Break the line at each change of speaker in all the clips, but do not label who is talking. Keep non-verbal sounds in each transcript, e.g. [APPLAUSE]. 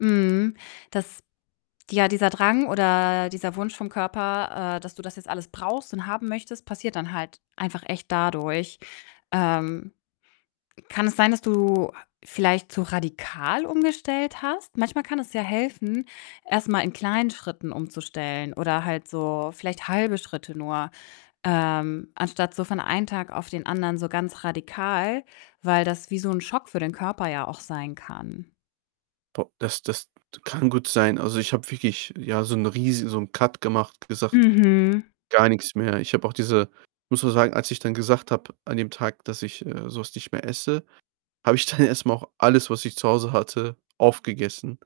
Mhm. Das ja, dieser Drang oder dieser Wunsch vom Körper, äh, dass du das jetzt alles brauchst und haben möchtest, passiert dann halt einfach echt dadurch. Ähm, kann es sein, dass du ha vielleicht zu radikal umgestellt hast? Manchmal kann es ja helfen, erst mal in kleinen Schritten umzustellen oder halt so vielleicht halbe Schritte nur, ähm, anstatt so von einen Tag auf den anderen so ganz radikal, weil das wie so 'n Schock für den Körper ja auch sein kann.
Boah, das das d kann gut sein. Also, ich habe wirklich, ja, so 'n riesi so 'n Cut gemacht, gesagt:
Mhm.
„Gar nix mehr.“ Ich habe auch diese muss auch sagen, als ich dann gesagt habe an dem Tag, dass ich, äh, so was nicht mehr esse, habe ich dann erst mal auch alles, was ich zu Hause hatte, aufgegessen,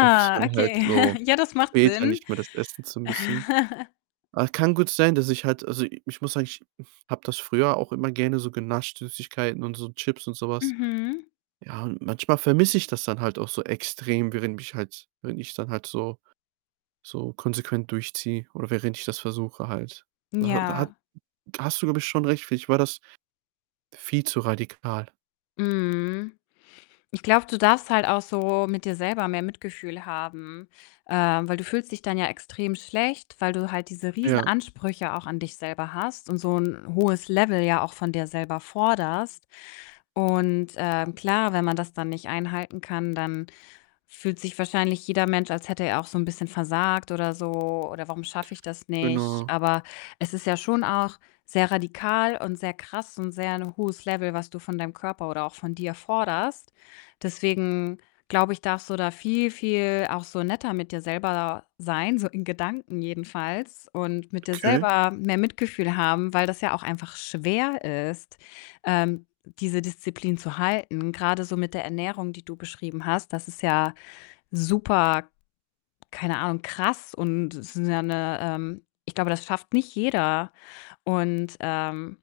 um's dann halt
okay.
so
[CHUCKLES] Ja, das macht
später
Sinn.
nicht mehr das essen zu müssen.
[CHUCKLES]
Ach, kann gut sein, dass ich halt also, ich muss sagen, ich habe das früher auch immer gerne so genascht, Süßigkeiten und so Chips und so was.
Mhm.
Ja, und manchmal vermisse ich das dann halt auch so extrem, während mich halt wenn ich dann halt so so konsequent durchziehe oder während ich das versuche halt. Da ha da hat
Ja.
da hast du, glaube ich, schon recht, vielleicht war das viel zu radikal.
Mhm. Ich glaube, du darfst halt auch so mit dir selber mehr Mitgefühl haben, ähm, weil du fühlst dich dann ja extrem schlecht, weil du halt diese
Ja.
Riesenansprüche auch an dich selber hast und so 'n hohes Level ja auch von dir selber forderst und, ähm, klar, wenn man das dann nicht einhalten kann, dann fühlt sich wahrscheinlich jeder Mensch, als hätte er auch so 'n bisschen versagt oder so, oder: „Warum schaffe ich das nicht?“
Genau.
Aber es ist ja schon auch sehr radikal und sehr krass und sehr 'n hohes Level, was du von deinem Körper oder auch von dir forderst. Deswegen glaube ich, darfst du da viel, viel auch so netter mit dir selber sein, so in Gedanken jedenfalls, und mit dir
Okay.
selber mehr Mitgefühl haben, weil das ja auch einfach schwer ist, ähm, diese Disziplin zu halten, grade so mit der Ernährung, die du beschrieben hast. Das ist ja super keine Ahnung, krass und es ist ja 'ne, ähm ich glaube, das schafft nicht jeder, und, ähm